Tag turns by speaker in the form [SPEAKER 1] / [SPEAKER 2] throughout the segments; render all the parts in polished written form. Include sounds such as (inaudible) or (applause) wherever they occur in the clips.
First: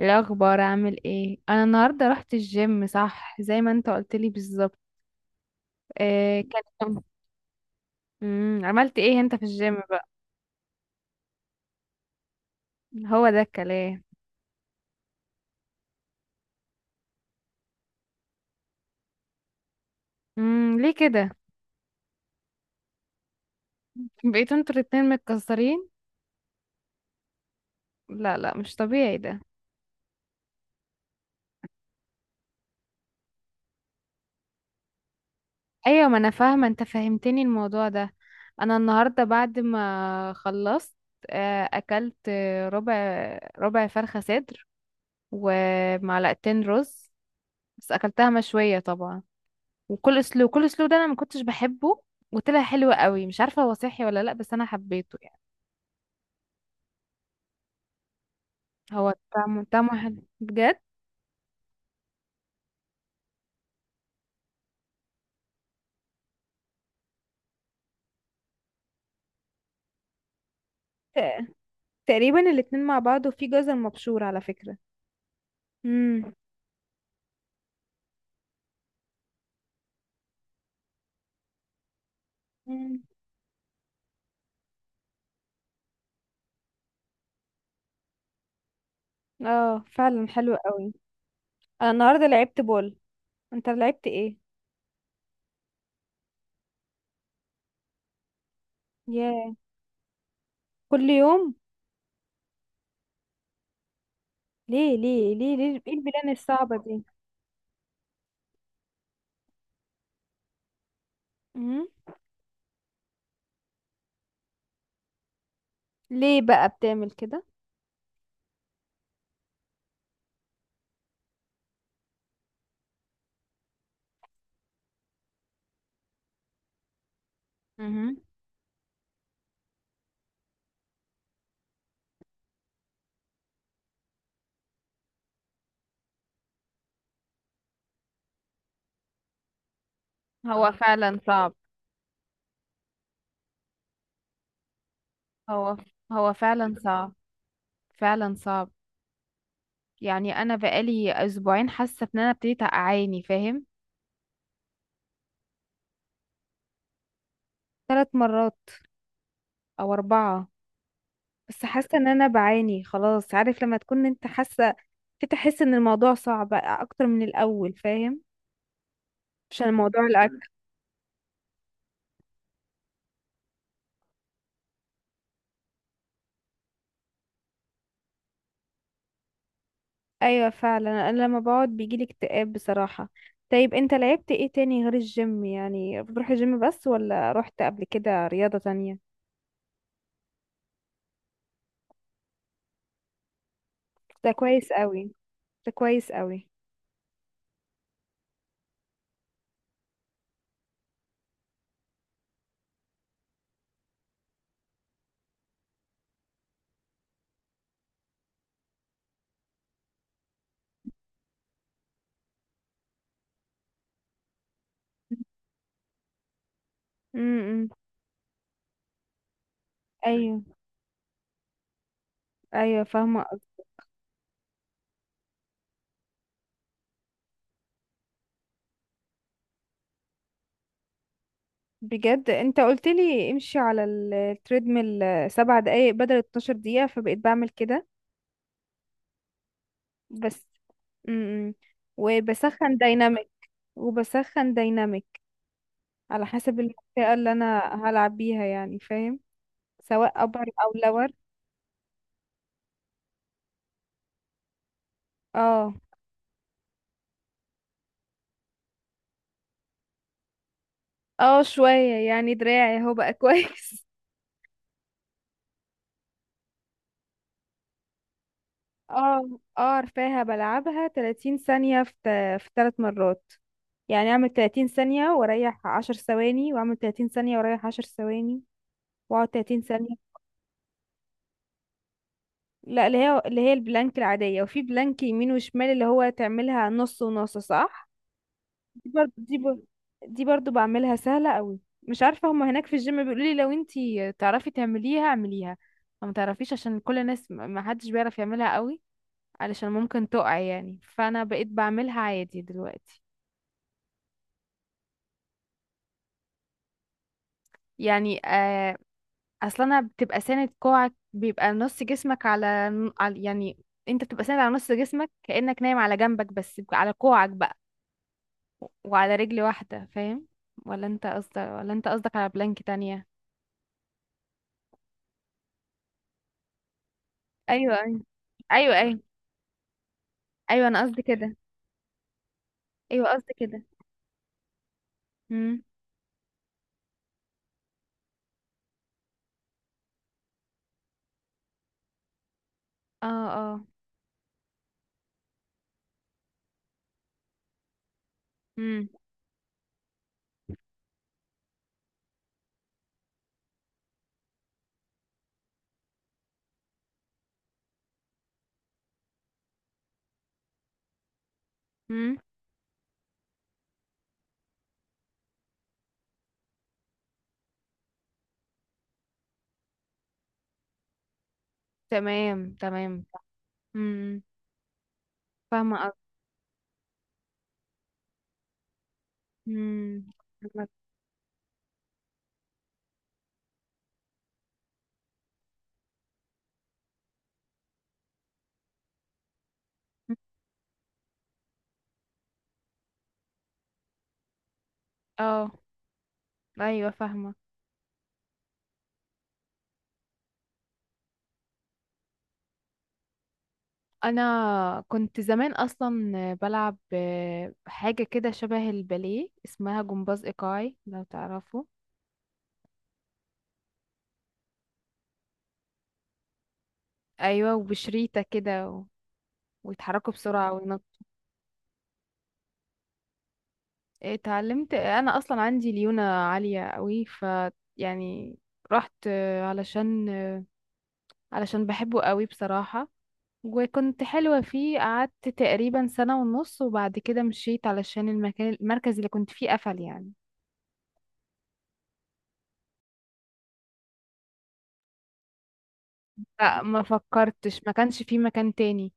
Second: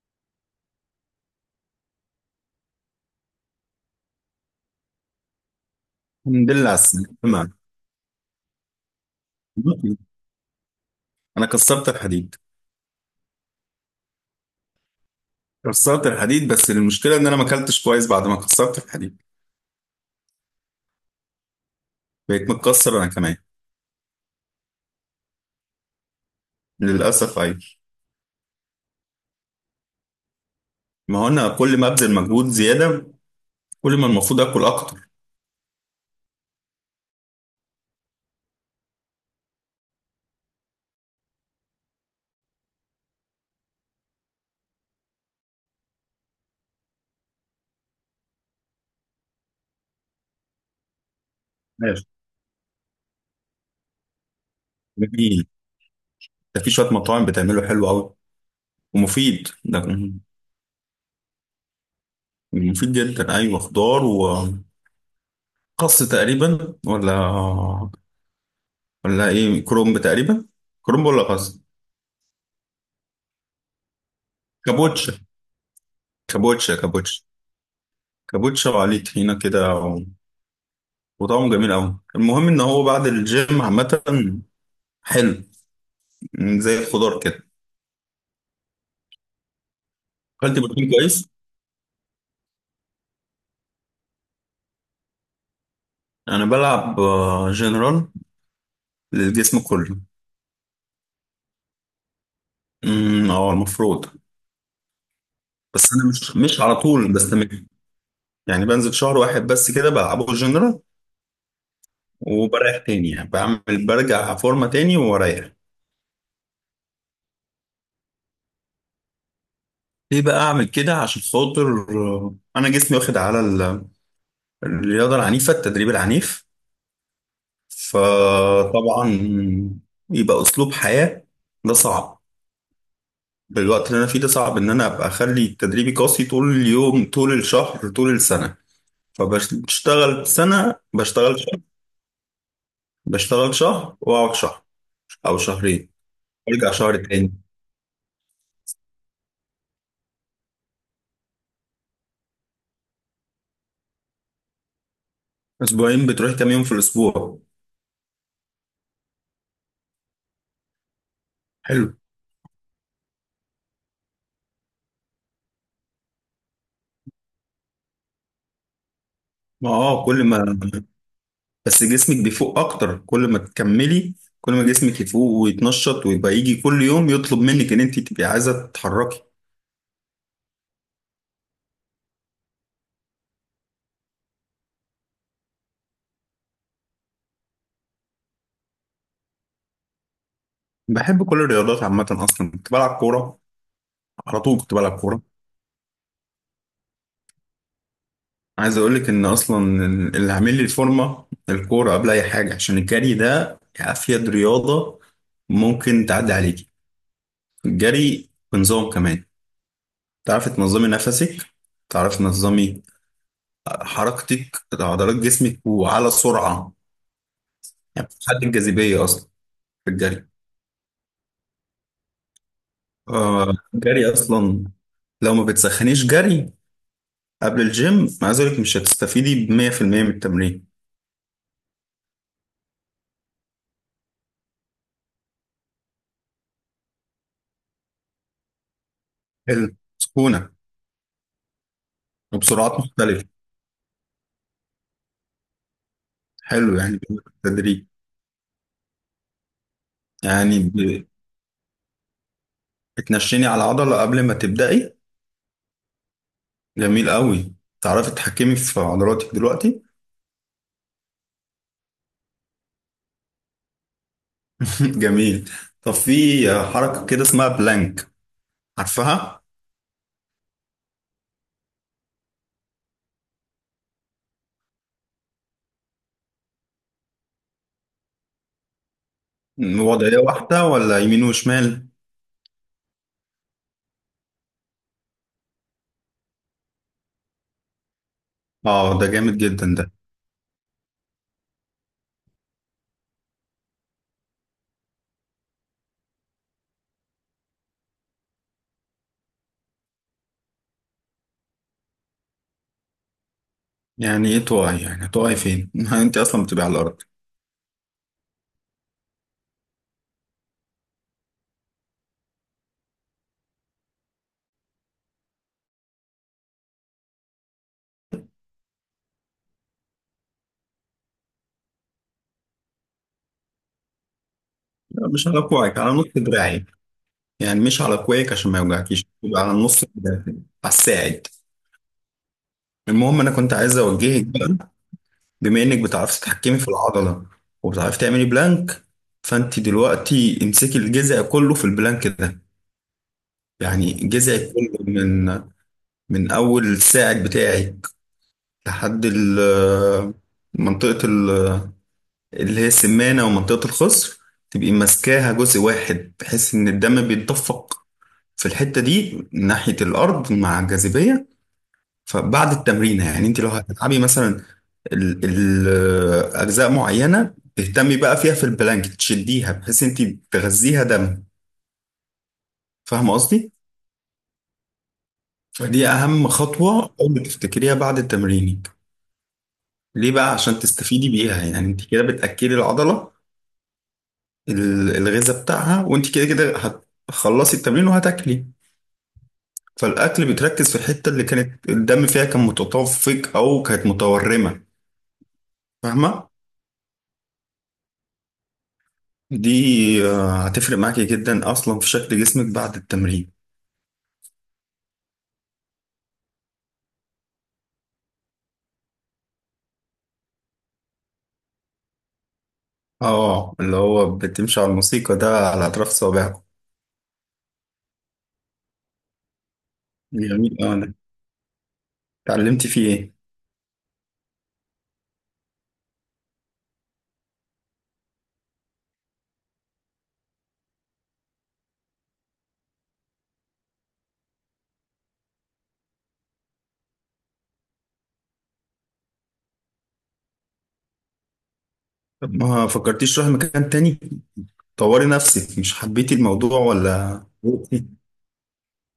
[SPEAKER 1] إيه الاخبار؟ عامل ايه؟ انا النهارده رحت الجيم، صح؟ زي ما انت قلت لي بالظبط. آه،
[SPEAKER 2] الحمد
[SPEAKER 1] كان
[SPEAKER 2] لله على
[SPEAKER 1] (laughs)
[SPEAKER 2] السلامة، تمام.
[SPEAKER 1] عملت ايه انت في الجيم بقى؟
[SPEAKER 2] انا كسرت الحديد.
[SPEAKER 1] هو ده الكلام.
[SPEAKER 2] كسرت الحديد، بس المشكله ان انا ما اكلتش كويس بعد ما كسرت الحديد.
[SPEAKER 1] ليه كده؟
[SPEAKER 2] بقيت متكسر انا كمان.
[SPEAKER 1] بقيتوا انتوا الاتنين متكسرين؟
[SPEAKER 2] للاسف ايوه.
[SPEAKER 1] لا، لا، مش طبيعي ده.
[SPEAKER 2] ما هو انا كل ما ابذل مجهود زياده، كل ما المفروض اكل اكتر.
[SPEAKER 1] ايوه، ما انا فاهمه، انت فهمتني الموضوع ده. انا النهارده بعد ما خلصت اكلت، ربع، ربع فرخه صدر، ومعلقتين رز، بس اكلتها مشويه طبعا. وكل اسلوب ده انا ما كنتش بحبه،
[SPEAKER 2] ماشي.
[SPEAKER 1] وطلع حلو قوي. مش عارفه هو صحي ولا لا، بس انا حبيته يعني.
[SPEAKER 2] جميل. ده في شويه مطاعم بتعمله حلو قوي.
[SPEAKER 1] هو
[SPEAKER 2] ومفيد
[SPEAKER 1] طعمه
[SPEAKER 2] ده.
[SPEAKER 1] طعمه حلو بجد.
[SPEAKER 2] مفيد جدا ايوه. خضار وخس تقريبا، ولا ايه، كرومب تقريبا، كرومب ولا
[SPEAKER 1] آه،
[SPEAKER 2] خس؟
[SPEAKER 1] تقريبا الاتنين مع بعض، وفي جزر مبشور على فكره.
[SPEAKER 2] كابوتشا
[SPEAKER 1] امم.
[SPEAKER 2] كابوتشا. كابوتشا كابوتشا وعليه طحينه كده. وطعمه جميل قوي. المهم ان هو
[SPEAKER 1] مم.
[SPEAKER 2] بعد الجيم عامه حلو. زي الخضار كده.
[SPEAKER 1] اه فعلا حلو
[SPEAKER 2] اكلت بروتين
[SPEAKER 1] قوي.
[SPEAKER 2] كويس.
[SPEAKER 1] انا النهارده لعبت بول، انت لعبت ايه؟
[SPEAKER 2] انا بلعب جنرال
[SPEAKER 1] ياه،
[SPEAKER 2] للجسم كله.
[SPEAKER 1] كل يوم؟
[SPEAKER 2] امم، اه المفروض.
[SPEAKER 1] ليه ليه ليه ليه، ايه
[SPEAKER 2] بس انا
[SPEAKER 1] البلان
[SPEAKER 2] مش
[SPEAKER 1] الصعبه
[SPEAKER 2] على
[SPEAKER 1] دي؟
[SPEAKER 2] طول بستمر. يعني بنزل شهر واحد بس كده بلعبه جنرال.
[SPEAKER 1] امم.
[SPEAKER 2] وبريح تاني. يعني بعمل برجع فورمه تاني واريح.
[SPEAKER 1] ليه بقى بتعمل كده؟
[SPEAKER 2] ليه بقى اعمل كده؟ عشان خاطر انا جسمي واخد على الرياضه العنيفه، التدريب العنيف.
[SPEAKER 1] مهم.
[SPEAKER 2] فطبعا يبقى اسلوب حياة. ده صعب. بالوقت اللي انا فيه ده صعب ان انا ابقى اخلي تدريبي قاسي طول اليوم، طول الشهر، طول السنة. فبشتغل
[SPEAKER 1] هو
[SPEAKER 2] سنة،
[SPEAKER 1] فعلا
[SPEAKER 2] بشتغل
[SPEAKER 1] صعب.
[SPEAKER 2] شهر. بشتغل شهر واقعد شهر او
[SPEAKER 1] هو،
[SPEAKER 2] شهرين.
[SPEAKER 1] هو
[SPEAKER 2] ارجع
[SPEAKER 1] فعلا
[SPEAKER 2] شهر
[SPEAKER 1] صعب،
[SPEAKER 2] تاني.
[SPEAKER 1] فعلا صعب. يعني انا بقالي اسبوعين حاسه ان انا ابتديت اعاني، فاهم؟
[SPEAKER 2] اسبوعين بتروح كام يوم في الاسبوع؟
[SPEAKER 1] ثلاث مرات او اربعه. بس
[SPEAKER 2] حلو.
[SPEAKER 1] حاسه ان انا بعاني خلاص. عارف لما تكون انت حاسه، تحس ان الموضوع صعب اكتر من الاول، فاهم؟
[SPEAKER 2] ما
[SPEAKER 1] عشان
[SPEAKER 2] اه
[SPEAKER 1] موضوع
[SPEAKER 2] كل ما
[SPEAKER 1] الاكل.
[SPEAKER 2] بس جسمك بيفوق اكتر كل ما تكملي. كل ما جسمك يفوق ويتنشط ويبقى يجي كل يوم يطلب منك ان انت تبقي عايزة تتحركي.
[SPEAKER 1] ايوه فعلا، انا لما بقعد بيجيلي اكتئاب بصراحه. طيب، انت لعبت ايه تاني غير الجيم؟ يعني بتروح الجيم بس ولا رحت قبل كده رياضه تانية؟
[SPEAKER 2] بحب كل الرياضات عامة. أصلا كنت بلعب كورة.
[SPEAKER 1] ده
[SPEAKER 2] على طول
[SPEAKER 1] كويس
[SPEAKER 2] كنت بلعب
[SPEAKER 1] قوي.
[SPEAKER 2] كورة.
[SPEAKER 1] ده كويس قوي.
[SPEAKER 2] عايز أقول لك إن أصلا اللي عامل لي الفورمة الكورة قبل أي حاجة، عشان الجري ده أفيد رياضة ممكن تعدي عليكي. الجري بنظام كمان، تعرفي تنظمي نفسك، تعرفي تنظمي حركتك، عضلات
[SPEAKER 1] (laughs)
[SPEAKER 2] جسمك وعلى سرعة.
[SPEAKER 1] امم امم.
[SPEAKER 2] يعني بتحدد الجاذبية أصلا في الجري.
[SPEAKER 1] ايوه ايوه، فاهمه.
[SPEAKER 2] آه الجري أصلا، لو ما بتسخنيش جري قبل الجيم، عايز أقول لك مش هتستفيدي بمية في المية من التمرين.
[SPEAKER 1] بجد، انت قلت لي امشي على التريدميل 7 دقايق بدل 12 دقيقة، فبقيت بعمل كده
[SPEAKER 2] حلو
[SPEAKER 1] بس.
[SPEAKER 2] سكونة.
[SPEAKER 1] امم
[SPEAKER 2] وبسرعات
[SPEAKER 1] وبسخن
[SPEAKER 2] مختلفة.
[SPEAKER 1] دايناميك. وبسخن دايناميك على حسب
[SPEAKER 2] حلو، يعني
[SPEAKER 1] المنطقة اللي انا
[SPEAKER 2] بالتدريج.
[SPEAKER 1] هلعب بيها، يعني فاهم؟ سواء ابر
[SPEAKER 2] يعني
[SPEAKER 1] او لور.
[SPEAKER 2] بتنشيني على عضلة قبل ما تبدأي.
[SPEAKER 1] اه.
[SPEAKER 2] جميل قوي. تعرفي تتحكمي في عضلاتك دلوقتي.
[SPEAKER 1] اه شوية، يعني دراعي اهو بقى (laughs) كويس.
[SPEAKER 2] (laughs) جميل. طب في حركة كده اسمها بلانك،
[SPEAKER 1] اه.
[SPEAKER 2] عارفها؟
[SPEAKER 1] اه عارفاها، بلعبها 30 ثانية في في 3 مرات. يعني اعمل 30 ثانية واريح 10 ثواني، واعمل 30 ثانية واريح 10 ثواني، واقعد 30 ثانية.
[SPEAKER 2] وضعية واحدة ولا يمين وشمال؟
[SPEAKER 1] لا، اللي هي البلانك العادية، وفي بلانك يمين وشمال، اللي هو تعملها نص ونص، صح؟ دي
[SPEAKER 2] اه ده
[SPEAKER 1] برضو دي
[SPEAKER 2] جامد
[SPEAKER 1] بر...
[SPEAKER 2] جدا ده.
[SPEAKER 1] دي برضو بعملها سهلة قوي. مش عارفة، هما هناك في الجيم بيقولوا لي لو انتي تعرفي تعمليها اعمليها، لو ما تعرفيش، عشان كل الناس ما حدش بيعرف يعملها قوي، علشان ممكن تقع يعني. فانا بقيت بعملها عادي دلوقتي.
[SPEAKER 2] يعني ايه تقعي؟ يعني هتقعي فين؟ (laughs) انت اصلا بتبقي على الارض.
[SPEAKER 1] يعني آه، اصلا انا بتبقى ساند كوعك، بيبقى نص جسمك على، يعني انت بتبقى ساند على نص جسمك كأنك نايم على جنبك، بس على كوعك بقى، وعلى رجل واحدة، فاهم؟ ولا انت قصدك على بلانك تانية؟
[SPEAKER 2] لا، مش على كوعك، على نص دراعي. يعني
[SPEAKER 1] ايوه
[SPEAKER 2] مش على
[SPEAKER 1] ايوه.
[SPEAKER 2] كوعك عشان ما
[SPEAKER 1] ايوه ايوه.
[SPEAKER 2] يوجعكيش، تبقى على نص دراعك.
[SPEAKER 1] ايوه
[SPEAKER 2] على
[SPEAKER 1] انا قصدي
[SPEAKER 2] الساعد.
[SPEAKER 1] كده. ايوه
[SPEAKER 2] المهم انا
[SPEAKER 1] قصدي
[SPEAKER 2] كنت
[SPEAKER 1] كده.
[SPEAKER 2] عايز اوجهك بقى.
[SPEAKER 1] امم.
[SPEAKER 2] بما انك بتعرفي تتحكمي في العضله، وبتعرفي تعملي بلانك، فانت دلوقتي امسكي الجذع كله في البلانك ده.
[SPEAKER 1] اه. اه.
[SPEAKER 2] يعني جذعك كله من اول الساعد بتاعك
[SPEAKER 1] امم.
[SPEAKER 2] لحد منطقه اللي هي السمانه ومنطقه الخصر. تبقي ماسكاها جزء واحد بحيث ان الدم بيتدفق في الحته دي ناحيه الارض مع الجاذبيه.
[SPEAKER 1] امم.
[SPEAKER 2] فبعد التمرين، يعني انت لو هتلعبي مثلا اجزاء معينه تهتمي بقى فيها في البلانك، تشديها بحيث انت تغذيها دم.
[SPEAKER 1] تمام تمام.
[SPEAKER 2] فاهمه قصدي؟
[SPEAKER 1] امم. فاهمة
[SPEAKER 2] فدي
[SPEAKER 1] قصدك.
[SPEAKER 2] اهم خطوه اول ما تفتكريها بعد تمرينك.
[SPEAKER 1] امم.
[SPEAKER 2] ليه بقى؟ عشان تستفيدي بيها. يعني انت كده بتاكلي العضله، الغذاء بتاعها. وانت كده كده هتخلصي التمرين وهتاكلي، فالاكل بتركز في الحته اللي كانت الدم فيها كان متدفق او كانت متورمه.
[SPEAKER 1] اه.
[SPEAKER 2] فاهمه؟
[SPEAKER 1] ايوه فاهمة.
[SPEAKER 2] دي هتفرق معاكي جدا اصلا في شكل جسمك بعد التمرين.
[SPEAKER 1] انا كنت زمان اصلا بلعب، حاجة كده شبه الباليه، اسمها جمباز ايقاعي، لو تعرفه.
[SPEAKER 2] اه اللي هو بتمشي على الموسيقى ده على اطراف صوابعك.
[SPEAKER 1] ايوه، وبشريطة كده ويتحركوا بسرعة.
[SPEAKER 2] جميل. اه أنا اتعلمتي فيه ايه؟
[SPEAKER 1] اتعلمت، انا اصلا عندي ليونة عالية قوي، ف يعني، رحت علشان بحبه قوي بصراحة، وكنت حلوة فيه. قعدت تقريبا سنة ونص، وبعد كده مشيت علشان المكان، المركز اللي كنت فيه قفل يعني.
[SPEAKER 2] طب ما فكرتيش تروحي مكان تاني، طوري نفسك؟ مش حبيتي الموضوع
[SPEAKER 1] لا، ما
[SPEAKER 2] ولا
[SPEAKER 1] فكرتش، ما
[SPEAKER 2] زهقتي؟
[SPEAKER 1] كانش فيه مكان تاني.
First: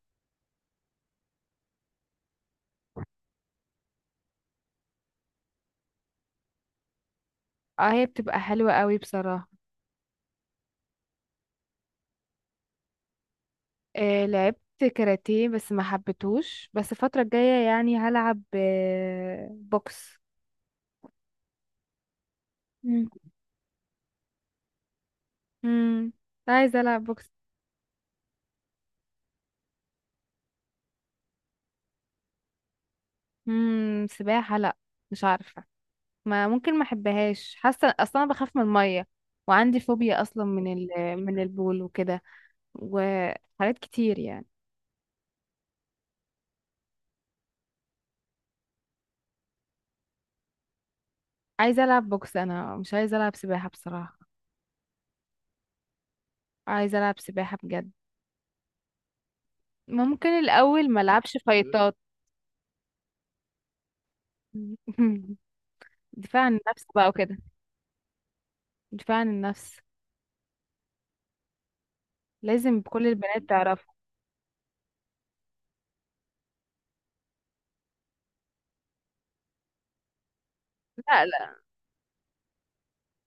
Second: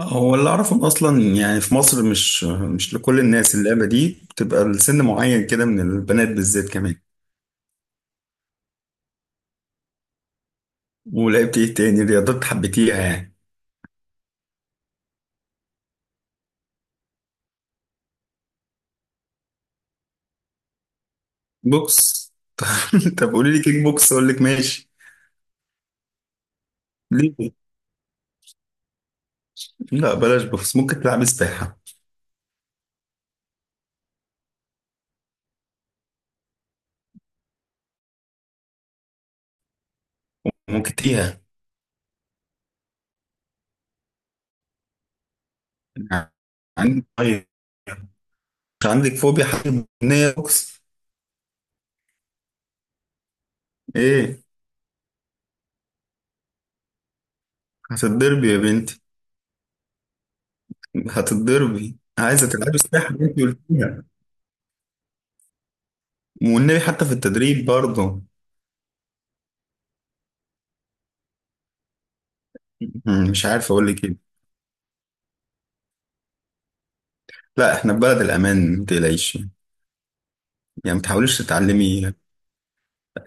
[SPEAKER 2] هو اللي اعرفه إن اصلا يعني في مصر مش لكل الناس اللعبه دي، بتبقى لسن معين كده من البنات بالذات كمان.
[SPEAKER 1] اه، هي بتبقى حلوة قوي بصراحة.
[SPEAKER 2] ولعبت ايه تاني رياضات حبيتيها يعني؟
[SPEAKER 1] لعبت كاراتيه بس ما حبيتهوش، بس الفترة الجاية يعني هلعب بوكس.
[SPEAKER 2] بوكس.
[SPEAKER 1] مم.
[SPEAKER 2] (laughs) طب قولي لي كيك بوكس اقول لك ماشي.
[SPEAKER 1] امم. عايزة العب بوكس.
[SPEAKER 2] ليه؟ لا بلاش، بس ممكن تلعب سباحة.
[SPEAKER 1] امم. سباحة لا، مش عارفة. ما ممكن، ما احبهاش، حاسة اصلا انا بخاف من المية، وعندي فوبيا اصلا من ال
[SPEAKER 2] ممكن
[SPEAKER 1] (laughs) من
[SPEAKER 2] تيها.
[SPEAKER 1] البول وكده، وحاجات كتير يعني.
[SPEAKER 2] عندك طيب، مش عندك فوبيا حاجة بنية بوكس.
[SPEAKER 1] عايزة العب بوكس، انا مش عايزة العب سباحة بصراحة.
[SPEAKER 2] ايه؟
[SPEAKER 1] عايزة العب سباحة بجد.
[SPEAKER 2] هتتضربي يا بنتي.
[SPEAKER 1] ممكن الاول ما العبش فايتات.
[SPEAKER 2] هتتضربي، عايزة تلعبي سباحة بنتي قلتيها.
[SPEAKER 1] (laughs) دفاع عن
[SPEAKER 2] والنبي
[SPEAKER 1] النفس
[SPEAKER 2] حتى
[SPEAKER 1] بقى
[SPEAKER 2] في
[SPEAKER 1] وكده.
[SPEAKER 2] التدريب برضه.
[SPEAKER 1] دفاع عن النفس لازم كل البنات
[SPEAKER 2] مش عارف
[SPEAKER 1] تعرفه.
[SPEAKER 2] اقول لك ايه. لا، احنا في بلد الامان، ما تقلقيش. يعني ما
[SPEAKER 1] لا
[SPEAKER 2] تحاوليش
[SPEAKER 1] لا.
[SPEAKER 2] تتعلمي.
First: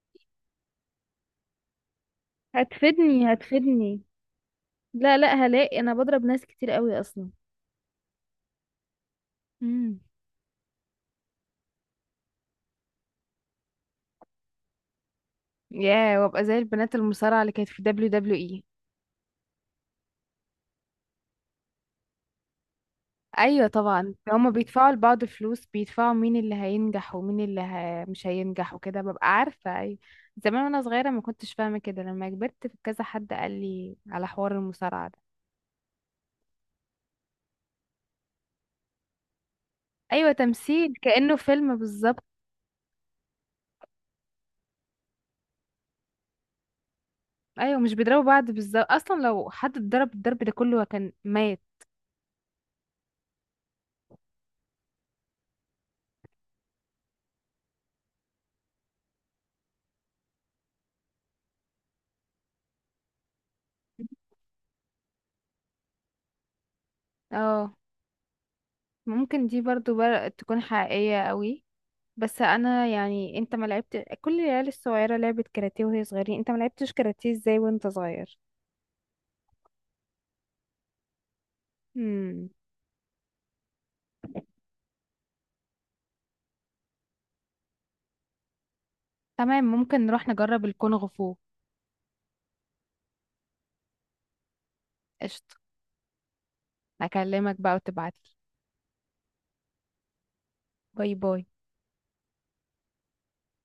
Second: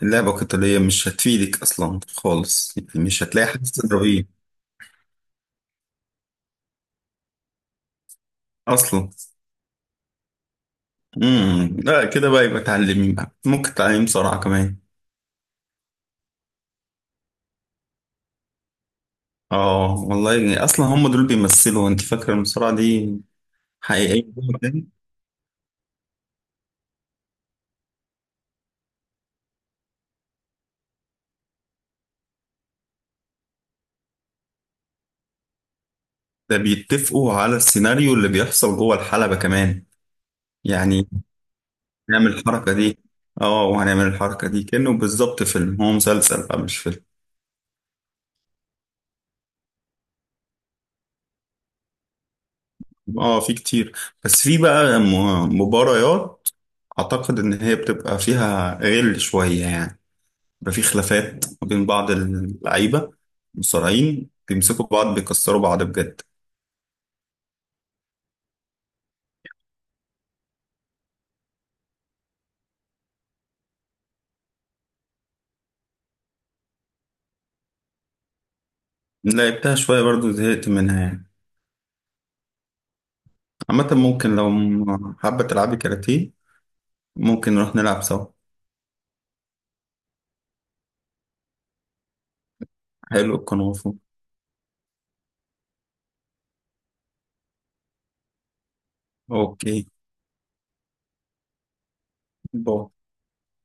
[SPEAKER 2] اللعبة القتالية مش هتفيدك اصلا خالص، يعني مش
[SPEAKER 1] هتفيدني
[SPEAKER 2] هتلاقي حد
[SPEAKER 1] هتفيدني.
[SPEAKER 2] تضربيه
[SPEAKER 1] لا لا هلاقي، انا بضرب ناس كتير قوي اصلا.
[SPEAKER 2] اصلا.
[SPEAKER 1] مم.
[SPEAKER 2] امم، لا كده بقى يبقى تعلمي بقى. ممكن تعلمي بسرعة كمان.
[SPEAKER 1] ياه، وابقى زي البنات المصارعة اللي كانت في دبليو دبليو اي.
[SPEAKER 2] اه والله، يعني اصلا هم دول بيمثلوا. انت فاكره المصارعه دي
[SPEAKER 1] ايوه طبعا،
[SPEAKER 2] حقيقيه جوه
[SPEAKER 1] هما
[SPEAKER 2] البنك؟
[SPEAKER 1] بيدفعوا لبعض فلوس، بيدفعوا مين اللي هينجح ومين اللي مش هينجح وكده، ببقى عارفة اي. زمان وانا صغيرة ما كنتش فاهمة كده، لما كبرت في كذا حد قال لي على حوار المصارعة ده.
[SPEAKER 2] ده بيتفقوا على السيناريو اللي بيحصل جوه الحلبه كمان.
[SPEAKER 1] ايوه تمثيل،
[SPEAKER 2] يعني
[SPEAKER 1] كأنه فيلم بالظبط.
[SPEAKER 2] نعمل الحركه دي، اه وهنعمل الحركه دي، كانه بالظبط فيلم. هو مسلسل بقى مش فيلم.
[SPEAKER 1] ايوه، مش بيضربوا بعض بالظبط، اصلا لو حد اتضرب الضرب ده كله كان مات.
[SPEAKER 2] اه في كتير. بس في بقى مباريات اعتقد ان هي بتبقى فيها غل شويه يعني. بيبقى في خلافات ما بين بعض اللعيبه، المصارعين بيمسكوا بعض، بيكسروا بعض بجد.
[SPEAKER 1] اه. ممكن تكون حقيقية قوي. بس انا يعني، انت ما لعبت، كل العيال الصغيره لعبت كاراتيه وهي صغيرين، انت ما لعبتش كاراتيه ازاي وانت صغير؟
[SPEAKER 2] لعبتها شويه برضو زهقت منها يعني.
[SPEAKER 1] امم.
[SPEAKER 2] عامة ممكن لو حابة تلعبي كاراتيه، ممكن نروح نلعب سوا.
[SPEAKER 1] تمام، ممكن نروح نجرب الكونغ فو.
[SPEAKER 2] حلو الكونغ فو.
[SPEAKER 1] قشطه. هكلمك بقى وتبعتلي.
[SPEAKER 2] اوكي.
[SPEAKER 1] باي باي.
[SPEAKER 2] باي.